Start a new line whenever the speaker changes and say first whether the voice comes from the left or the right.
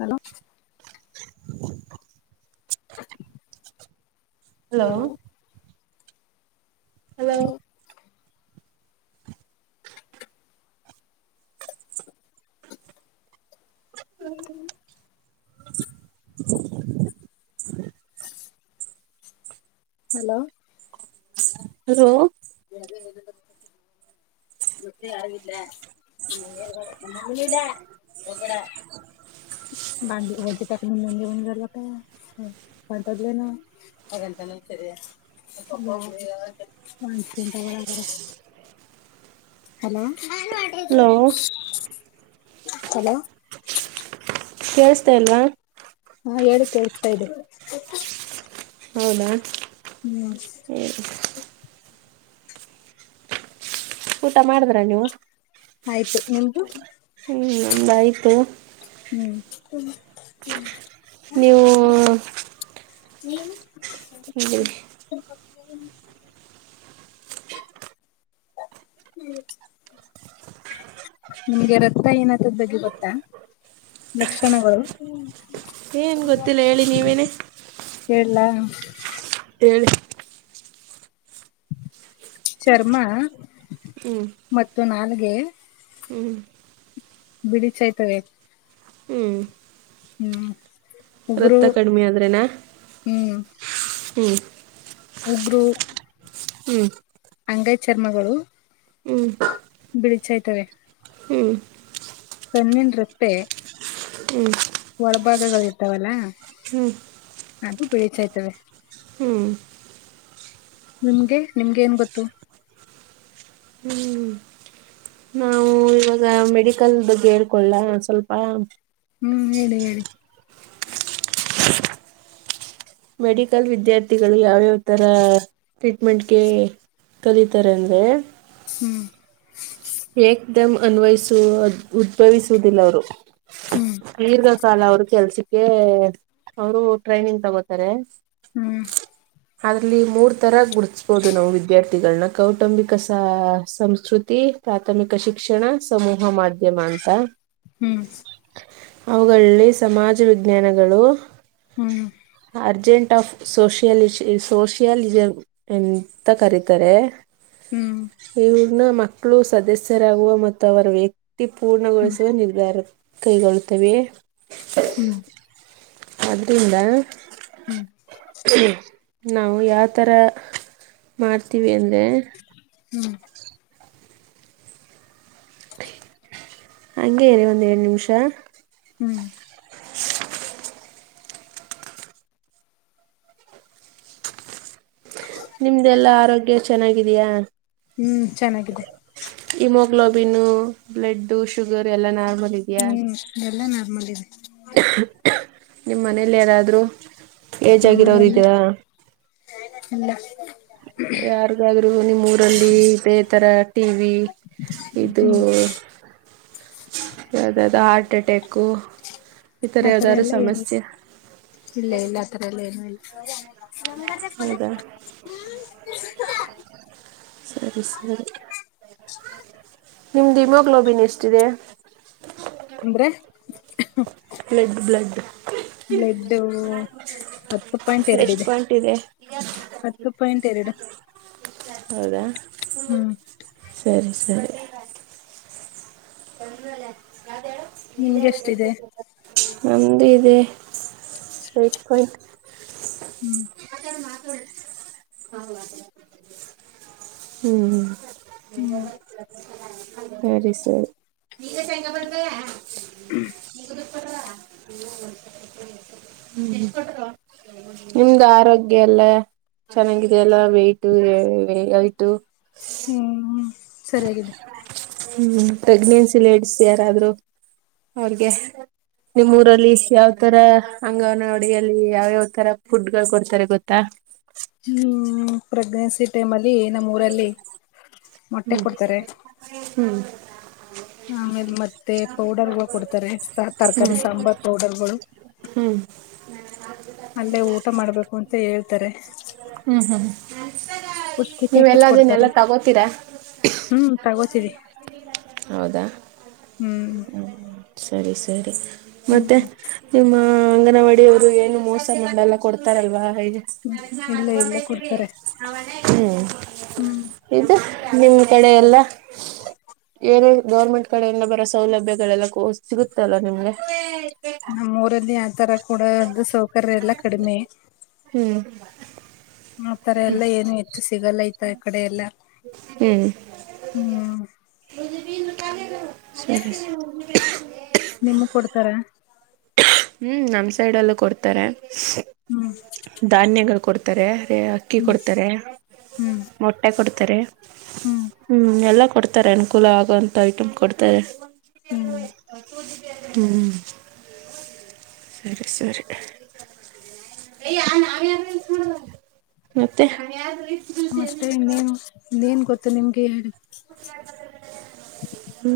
left: Hello
right: hello hello
left: [unintelligible]
right: [unintelligible]
left: hello
right: hello
left: ಅದೆ ಅದ್ ಎದ್ ಬರುತ್ ಮುತ್ತಿ ಆಗಿಲ್ಲ [unintelligible] ಚಂತವಾಳಬರ ಹಲೋ
right: ಹಲೋ
left: ಹಲೋ
right: ಕೇಳ್ಸ್ತಾ ಇಲ್ವಾ
left: ಹಾ ಹೇಳು ಕೇಳಸ್ತಾ ಇದೆ
right: ಹೌದಾ
left: ಹ್ಮ
right: ಊಟ ಮಾಡಿದ್ರ ನೀವು
left: ಆಯ್ತು ನಿಮ್ದು
right: ಹ್ಮ್ ನಮ್ದ್ ಆಯ್ತು
left: ಹ್ಮ್ [unintelligible]
right: ನೀವು
left: ನೀನ್
right: [unintelligible]
left: [unintelligible] ನಿಮ್ಗೆ ರಕ್ತ ಏನಾತದ್ ಬಗ್ಗೆ ಗೊತ್ತಾ, ಲಕ್ಷಣಗಳು?
right: ಏನ್ ಗೊತ್ತಿಲ್ಲ ಹೇಳಿ ನೀವೇನೆ
left: ಹೇಳ್ಳಾ?
right: ಏಳು
left: ಚರ್ಮಾ
right: ಹ್ಮ್
left: ಮತ್ತು ನಾಲೆ ಎ
right: ಹ್ಮ್
left: ಬಿಡಿ ಚೈ ತವೇ
right: ಹ್ಮ್
left: ಹ್ಮ್ ಉಗುರು
right: ರಕ್ತ ಕಡಿಮೆ ಆದ್ರೆನಾ ಹ್ಮ್
left: ಒಬ್ರು
right: ಹ್ಮ್
left: ಅಂಗೈ ಚರ್ಮಗಳು
right: ಹ್ಮ್
left: ಬಿಳಿಚಾಯ್ತವೇ.
right: ಹ್ಮ್
left: ಕಣ್ಣಿನ್ ರೆಪ್ಪೆ ಒಳ್ ಭಾಗಗಳ್ ಇರ್ತಾವಲ್ಲ,
right: ಹ್ಮ್ ಹ್ಮ್
left: ಅದು ಬಿಳೀಚಾಯ್ತವೆ.
right: ಹ್ಮ್
left: ನಿಮ್ಗೆ ನಿಮ್ಗೆ ಏನ್ ಗೊತ್ತು.
right: ಹ್ಮ್ ಆ ಮೆಡಿಕಲ್ ಬಗ್ಗೆ ಹೇಳ್ಕೊಳ್ಳಾ ಒಂದ್ ಸ್ವಲ್ಪ.
left: ಹ್ಮ್ ಹೇಳಿ ಹೇಳಿ
right: ಮೆಡಿಕಲ್ ವಿದ್ಯಾರ್ಥಿಗಳು ಯಾವ್ಯಾವ ತರ ಟ್ರೀಟ್ಮೆಂಟ್ಗೆ ಕಲಿತಾರೆ ಅಂದ್ರೆ
left: ಹ್ಮ್
right: ಏಕ್ ದಮ್ ಅನ್ವಯಿಸುವ್ ಉದ್ಭವಿಸುವುದಿಲ್ಲ ಅವರು
left: ಹ್ಮ್
right: ಕರ್ಗ ಕಾಲ ಅವರು ಕೆಲ್ಸಕ್ಕೆ ಅವರು ಟ್ರೈನಿಂಗ್ ತಗೋತಾರೆ
left: ಹ್ಮ್
right: ಅದ್ರಲ್ಲಿ ಮೂರ್ ತರ ಗುಡಿಸಬೋದು ನಾವು ವಿದ್ಯಾರ್ಥಿಗಳನ್ನ ಕೌಟುಂಬಿಕ ಸಂಸ್ಕೃತಿ ಪ್ರಾಥಮಿಕ ಶಿಕ್ಷಣ ಸಮಮೂಹ ಮಾಧ್ಯಮ ಅಂತ.
left: ಹ್ಮ್
right: ಅವುಗಳಲ್ಲಿ ಸಮಾಜ ವಿಜ್ಞಾನಗಳು
left: ಹ್ಮ್ ಹ್ಮ್
right: ಅರ್ಜೆಂಟ ಆಫ್ ಸೋಷಿಯಾಲ ಸೋಷಿಯಾಲಿಸಂ ಎಂತ ಕರೀತಾರೆ
left: ಹ್ಮ್
right: ಇವ ನ ಮಕ್ಕ ಮಕ್ಕಳು ಸದಸ್ಯರಾಗುವ ಮತ್ತು ಅವರ ವ್ಯಕ್ತಿ. ತಿ
left: ಹ್ಮ್
right: ಪೂರ್ಣಗೊಳಿಸುವ ನಿರ್ಧಾರ ಕೈಗಳ್ತವೆ.
left: ಹ್ಮ್
right: ಅದರಿಂದ
left: ಹ್ಮ್
right: ನಾವು ಯಾವ ಥರ ಮಾಡ್ತೀವಿ ಅಂದರೆ
left: ಹ್ಮ್
right: ಹಂಗೇ ರೀ ಒಂದ್ ಎರಡ್ ನಿಮಿಷ
left: ಹ್ಮ್
right: [unintelligible] ನೀ ಚೆನ್ನಾಗಿದೀಯಾ
left: ಹ್ಮ್ ಚೆನ್ನಾಗಿದೆ
right: ಇಮೋಗ್ಲೋಬಿನ್ ಬ್ಲಡ್ ಶುಗರ್ ಎಲ್ಲ ನಾರ
left: ಹ್ಮ್ ಇದೆಲ್ಲಾ ನಾರ್ಮಲ್ ಇದೆ
right: ನಿಮ ಮನೇಲಿ ಯಾರಾದ್ರೂ ಏಜ್ ಆಗರ ಅವರು
left: ನಮ್ಮದೆಲ್ಲ
right: ಇಗ
left: [unintelligible]
right: ಯಾರಿಗಾದ್ರೂ ನಿಮ್ಮ ಊರಲ್ಲಿ ಇದೇ ತರ ಟಿ ವಿ [unintelligible] ಇದು
left: ಹ್ಮ್
right: ಯಾವ್ದಾದ ಹಾರ್ಟ್ ಅಟ್ಯಾಕು ಈತರ
left: ಆತರ
right: ಯಾವ್ದಾದ್ರು
left: ಎಲ್ಲ ಏನು
right: ಸಮಸ್ಯೆ
left: ಯ
right: ಹೌದ ಸರಿ ಸರಿ ನಿಮ್ದು ಇಮೋಗ್ಲೋಬಿನ್ ಎಷ್ಟಿದೆ.
left: ಅಂದ್ರೆ
right: ಬ್ಲಡ್ ಬ್ಲಡ್
left: ಬ್ಲಡ್ಡು ಹತ್ತು ಪಾಯಿಂಟ್ ಎರಡ್,
right: ಎಷ್ಟು
left: ಇದೆ
right: ಪಾಯಿಂಟ್
left: ಹತ್ತು ಪಾಯಿಂಟ್ ಎರಡು.
right: ಹೌದಾ
left: ಹ್ಮ್
right: ಸರಿ ಸರಿ [unintelligible] [unintelligible]
left: ನಿಮ್ಗೆ ಎಷ್ಟಿದೆ
right: ನಂದ ಇದೆ ಇಕ್ಕ [inaudible]
left: ಹ್ಮ್
right: [unintelligible] ಹ್ಮ [unintelligible]
left: ಹ್ಮ್
right: ಸರಿ ಸರಿ [unintelligible] ಮ ಎಷ್ಟ್ ಕೊಟ್ರು ನಿಮ್ದ್ ಆರೋಗ್ಯ ಎಲ್ಲ ಚೆನ್ನಾಗಿದೆಯಲ್ಲ ವೇಟು ಯ ಯ ಹೈಟು
left: ಹ್ಮ್ ಸರಿಯಾಗಿದೆ
right: ಹ್ಮ್ ಪ್ರೆಗ್ನೆನ್ಸಿ ಲೇಡಿಸ್ ಯಾರಾದ್ರರು ಅವ್ರಗೆ ನಿಮ್ಮ್ ಊರಲ್ಲಿ ಯಾವ್ ತರ ಅಂಗವನ್ವಾಡಿಯಲ್ಲಿ ಯಾವ್ಯಾವ ತರ ಫುಡ್ಗಳು ಕೊಡ್ತಾರ ಗೊತ್ತಾ
left: ಹ್ಮ್ ಪ್ರೆಗ್ಏನ್ಸಿ ಟೈಮ್ ಅಲ್ ಈ ನಮ್ಮ ಊರಲ್ಲಿ ಮೊಟ್ಟೆ
right: ಹ್ಮ್
left: ಕೊಡ್ತಾರೆ
right: ಹ್ಮ್
left: ಆಮೇಲೆ ಮತ್ತೆ ಪೌಡರ್ಗಳು ಕೊಡ್ತಾರೆ ತರಕಾರಿ
right: ಹ್ಮ್
left: ಸಾಂಬಾರ್ ಪೌಡರ್ಗಳು
right: ಹ್ಮ್
left: ಅಲ್ಲೇ ಊಟ ಮಾಡ್ಬೇಕು ಅಂತ ಹೇಳ್ತಾರೆ,
right: ಹ್ಮ್ ಹ್ಮ್
left: ಪುಷ್ಟಿ
right: ನೀವೆಲ್ಲ
left: ಪ್ಯಾಕೆಟ್ ಕೊಡ್ತಾರೆ
right: ಅದನ್ನೆಲ್ಲಾ ತಗೋತೀರಾ
left: ಹ್ಮ್ ತಗೋತೀರಿ
right: ಹೌದಾ
left: ಹ್ಮ್
right: ಸರಿ ಸರಿ
left: ಹ್ಮ್
right: ಮತ್ತೆ ನಿಮ್ಮ ಹ ಅಂಗನವಾಡಿಯವ್ರು ಏನು ಮೋಸ ಮಾಡಲ್ಲ ಕೊಡ್ತಾರಲ್ವಾ
left: ಹ್ಮ್ ಇಲ್ಲ ಇಲ್ಲ ಕೊಡ್ತಾರೆ ಹ್ಮ್
right: ಐತೆ ಕಡೆ ಎಲ್ಲ ಏನೇ ಗೌರ್ಮೆಂಟ್ ಕಡೆ ಎಲ್ಲ ಬರೋ ಸೌಲಭ್ಯಗಳೆಲ್ಲ ಸಿಗುತ್ತಲ್ಲ ನಿಮ್ಗೆ
left: ನಮ್ಮ ಊರಲ್ಲಿ ಆತರ ಕೂಡ ದು ಸೌಕರ್ಯ ಎಲ್ಲ ಕಡಿಮೆ
right: ಹ್ಮ್
left: ಆತರ ಎಲ್ಲಾ ಏನು ಹೆಚ್ಚು ಸಿಗಲ್ಲ ಈ ಕಡೆ ಎಲ್ಲ
right: ಹ್ಮ್
left: ಹ್ಮ
right: [unintelligible] [inaudible]
left: ನಿಮಗೆ ಕೊಡ್ತಾರ
right: ಹ್ಮ್ ನಮ್ ಸೈಡ್ ಅಲ್ಲೂ ಕೊಡ್ತಾರೆ
left: ಹ್ಮ್
right: ಧಾನ್ಯಗಳು ಕೊಡ್ [unintelligible] ತೆ ಅಕ್ಕಿ
left: ಹ್ಮ್
right: ಕೊಡ್ತಾರೆ
left: ಹ್ಮ್
right: ಮೊಟ್ಟೆ ಕೊಡ್ ತರೆ ಹ್ಮ್ ಎಲ್ಲ ಕೊಡ್ತ ಇತರೆ ಅನುಕೂಲ ಆಗೋಂತ ಐಟಮ್ ಕೊಡ್ತಾರೆ.
left: ಹ್ಮ್
right: ಹ್ಮ್ ಸರಿ ಸರಿ ಮತ್ತೆ
left: ಮತ್ತೆ ಇನ್ನೇನ್ ಇನ್ನೇನ್ ಗೊತ್ತು ನಿಮ್ಗೆ ಹೇಳಿ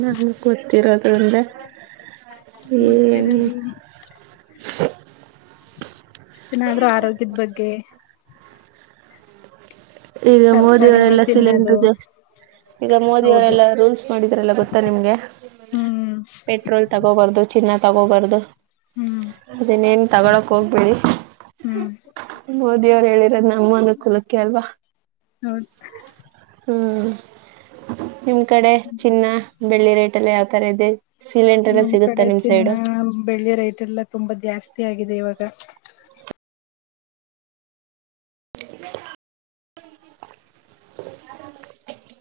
right: ನಮಗೆ ಗೊತ್ತಿರೋದ ಅಂದೆ ಏನ
left: ಗೊತ್ತಿರೋದು ನಾದ್ರೂ ಆರೋಗ್ಯದ ಬಗ್ಗೆ
right: ಈಗ
left: ತರಕಾರಿಗಳು
right: ಮೋದಿಯವರೆಲ್ಲ
left: ತಿನ್ನೋದು
right: ಸಿಲಿಂಡರ್ ಜಸ್ ಈಗ
left: ಹೌದು
right: ಮೋದಿಯವರೆಲ್ಲ ರೂಲ್ಸ್ ಮಾಡಿದ್ರಲ್ಲ ಗೊತ್ತಾ ನಿಮ್ಗೆ
left: ಹ್ಮ್
right: ಪೆಟ್ರೋಲ್ ತಗೋಬಾರ್ದು ಚಿನ್ನ ತಗೋಬರ್ದು
left: ಹ್ಮ್
right: ಅದನೆನ್ ತಗೋಳಕೆ ಹೋಗ್ಬೇಡಿ.
left: ಹ್ಮ್
right: ಹೇಳಿರದ್ನಾ ನಮ್ಮ ಒಂದು ಕುಲಕ್ಕೆ ಅಲ್ವಾ
left: ಹೌದು
right: ಹ್ಮ್ ನಿಮ್ ಕಡೆ ಚಿನ್ನ ಬೆಳ್ಳಿ ರೇಟ್ ಎಲ್ಲ ಯಾವ್ ತರ ಇದೆ. ಸಿಲಿಂಡರ್ ಎಲ್ಲ
left: ನಮ್
right: ಸಿಗುತ್ತಾ
left: ಕಡೆ
right: ನಿಮ್
left: ಚಿನ್ನ
right: ಸೈಡು
left: ಬೆಳ್ಳಿ ರೇಟ್ ಎಲ್ಲ ತುಂಬಾ ಜಾಸ್ತಿ ಆಗಿದೆ ಇವಾಗ.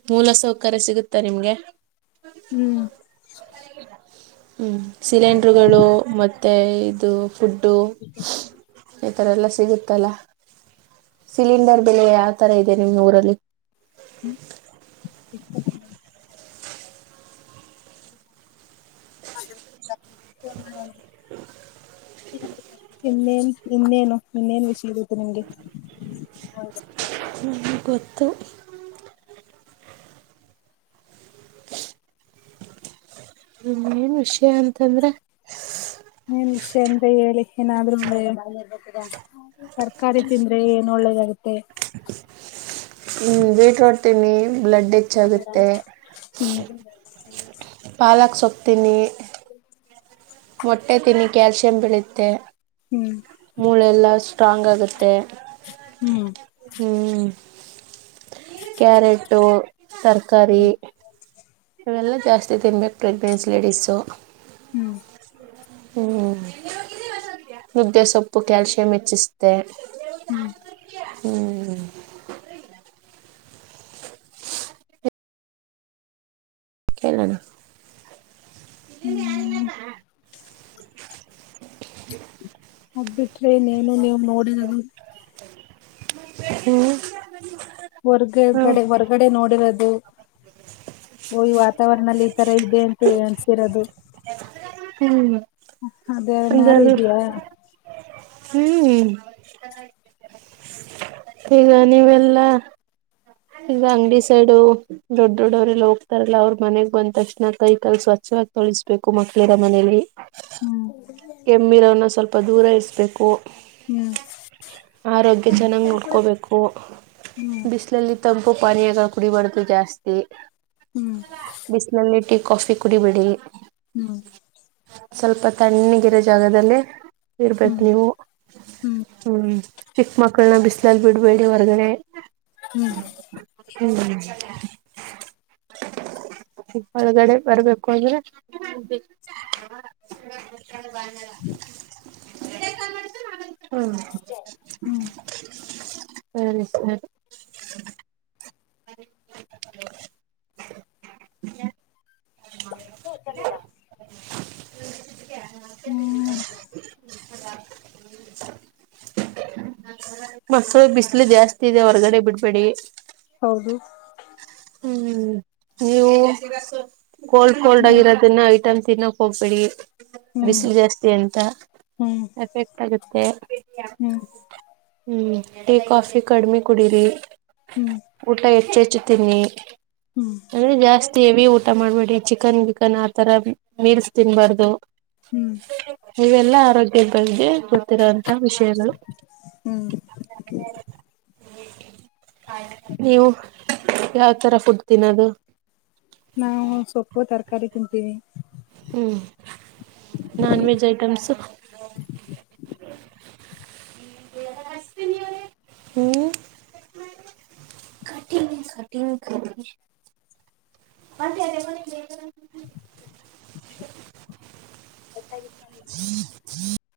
right: ಮೂಲ ಸೌಕರ್ಯ ಸಿಗುತ್ತಾ ನಿಮ್ಗೆ?
left: ಹ್ಮ್
right: ಹ್ಮ್ ಸಿಲಿಂಡ್ರುಗಳು ಮತ್ತೆ ಇದು ಹುಡ್ಡೋ ಆ ತರ ಎಲ್ಲ ಸಿಗುತ್ತಲ್ಲ ಸಿಲಿಂಡರ್ ಬೆಲೆ ಯಾವ ತರ ಇದೆ ನಿಮ್ ಊರಲ್ಲಿ?
left: [unintelligible] ಇನ್ನೇನ್ ಇನ್ನೇನು ಇನ್ನೇನ್ ವಿಷಯ ಇರುತ್ತೆ ನಿಂಗೆ
right: ಗೊತ್ತು ಇನ್ನೇನ್ ವಿಷಯ ಅಂತಂದ್ರೆ
left: ಏನ್ ವಿಷಯ ಅಂತ ಹೇಳಿ ಏನಾದ್ರೂಳ್ಳೆ ತರ್ಕಾರಿ ತಿಂದ್ರೆ ಏನ್ ಒಳ್ಳೇದಾಗುತ್ತೆ?
right: ಹ್ಮ್ ಬೀಟ್ರೂಟ್ ತಿನ್ನಿ ಬ್ಲಡ್ ಹೆಚ್ಚಾಗುತ್ತೆ
left: ಹ್ಮ್
right: ಪಾಲಕ್ ಸೊಪ್ ತಿನ್ನಿ ಮೊಟ್ಟೆ ತಿನ್ನಿ ಕ್ಯಾಲ್ಸಿಯಂ ಬೆಳೆಯುತ್ತೆ
left: ಹ್ಮ್
right: ಮೂಳೆಯೆಲ್ಲಾ ಸ್ಟ್ರಾಂಗ್ ಆಗುತ್ತೆ,
left: ಹ್ಮ್
right: ಹ್ಮ್ ಕ್ಯಾರಟ್ಟು ತರ್ಕಾರಿ. ಇವೆಲ್ಲ ಜಾಸ್ತಿ ತಿನ್ಬೇಕು ಪ್ರೆಗ್ನೆನ್ಸಿ ಲೇಡೀಸು
left: ಹ್ಮ್
right: ಹ್ಮ್ ಮುದ್ದೆ ಸೊಪ್ಪು ಕ್ಯಾಲ್ಸಿಯಂ ಹೆಚ್ಚಿಸತೆೆ
left: ಹ್ಮ್
right: ಹ್ಮ್ ಕೇಳೋಣ
left: ಹ್ಮ್ ಹಗ್ಬಿಟ್ರಿ ಇನ್ನೇನು ನೀವ್ ನೋಡಿರದು.
right: ಹ್ಮ್ ಹ್ಮ್
left: ಹೊರ್ಗಗಡೆ ಹೊರಗಡೆ ನೋಡಿರೋದು ಹಳ್ಳಿ ವಾತಾವರಣದಲ್ಲಿ ಈ ತರ ಇದೆ ಅಂತ ಹಳ್ಸಿರೋದು
right: ಹ್ಮ್
left: ಅದೇನಾರು
right: ಅಂದರು
left: ಇದ್ಯಾ.
right: ಹ್ಮ್ ಈಗ ನೀವೆಲ್ಲಾ ಈಗ ಅಂಗಡಿ ಸೈಡು ದೊಡ್ ದೊಡ್ಡವ್ರಲ್ಲ ಹೋಗ್ತಾರಲ್ಲ ಅವ್ರ ಮನೆಗ್ ಬಂದ ತಕ್ಷಣ ಕೈ ಕಲ್ ಸ್ವಚ್ಛವಾಗಿ ತೊಳಿಸಬೇಕು ಮಕ್ಳಿರ ಮನೇಲಿ
left: ಹ್ಮ್
right: ಕೆಮ್ಮಿರವನ ಸ್ವಲ್ಪ ದೂರ ಇರಿಸಬೇಕು
left: ಹ್ಮ್
right: ಆರೋಗ್ಯ ಚೆನ್ನಾಗ್ ನೋಡ್ ಹಕೋಬೇಕು
left: ಹ್ಮ್
right: ಬಿಸಿಲಲ್ಲಿ ತಂಪು ಪನಯಾಗ ಕುಡಿಬಾರ್ದು ಜಾಸ್ತಿ. ಬಿಸಲಲ್ಲಿ ಟೀ ಕಾಫಿ ಕುಡಿಬೇಡಿ
left: ಹ್ಮ್
right: ಸ್ವಲ್ಪ ತಣ್ಣಿಗಿರೋ ಜಾಗದಲ್ಲಿ ಇರ್ಬೇಕೇ
left: ಹ್ಮ್
right: ನೀವು ಹ್ಮ್ ಚಿಕ್ಮಕಳನ್ನ ಬಿಸಲಿ ಲ್ಲಿ ಬಿಡ್ಬೇಡಿ ಹೊರ್ಗಡೆ
left: ಹ್ಮ್
right: ಹ್ಮ್ ಹೊರಗಡೆ ಬರ್ಬೇಕು ಅಂದ್ರೆ ಬಾ ಹ್ಮ
left: ಹ್ಮ್ ಹ್ಮ್
right: ಸರಿ ಸರಿ [unintelligible] [unintelligible]
left: ಹ್ಮ್
right: [unintelligible] ಮಕ್ಕಳ ಬಿಸಿಲು ಜಾಸ್ತಿ ಇದೆ ಹೊರ್ಗಡೆ ಬಿಡ್ಬೇಡಿ
left: ಹೌದು
right: ಹ್ಮ್ ನೀವು ಕೋಲ್ಡ್ ಕೋಲ್ಡ್
left: ಹ್ಮ್
right: ಆಗಿರೋದನ್ನ ಐಟಮ್ ತಿನ್ನಕ್ ಹೋಗ್ಬೇಡಿ
left: ಹ್ಮ್
right: ಬಿಸಿಲು ಜಾಸ್ತಿ ಅಂತ
left: ಹ್ಮ್
right: ಎಫೆಕ್ಟ್ ಆಗುತ್ತೆ ಹ [unintelligible]
left: ಹ್ಮ್
right: ಹ್ಮ್ ಟೀ ಕಾಫಿ ಕಡಿಮಿ ಕುಡೀರಿ.
left: ಹ್ಮ್
right: ಊಟ್ ಹೆಚ್ಚೆಚ್ ಜತೆಗ್ನೆ
left: ಹ್ಮ್
right: ಅಲ್ಲಿ ಜಾಸ್ತ್ ತೇವಿ ಊಟ ಮಾಡ್ಬೇಡಿ ಚಿಕನ್ ಗಿಕನ್ ಆ ತರ ಮೀಲ್ಸ್ ತಿನ್ಬಾರ್ದು.
left: ಹ್ಮ್
right: ಇವೆಲ್ಲ ಆರೋಗ್ಯ ಬಗೆ ಗೊತ್ತಿರುವಂತಹ ವಿಷಯಗಳು
left: ಹ್ಮ್
right: [inaudible] ನೀವು ಯಾವ್ತರ ಫುಡ್ ತಿನ್ನೋದು?
left: ನಾವು ಸೊಪ್ಪು ತರಕಾರಿ ತಿಂತೀವಿ.
right: ಹ್ಮ್ ನಾನ್ವೆೆಜ್ ಐಟಮ್ಸು? [unintelligible] ಹ್ಮ್ ಕಟ್ ಮಾಡಿ ಕಟಿಂಗ್ ಕಟಿಂಗ್ ಕ ಮತ್ತೆ ಅ [inaudible]
left: ತೇಗಿದ್
right: [unintelligible]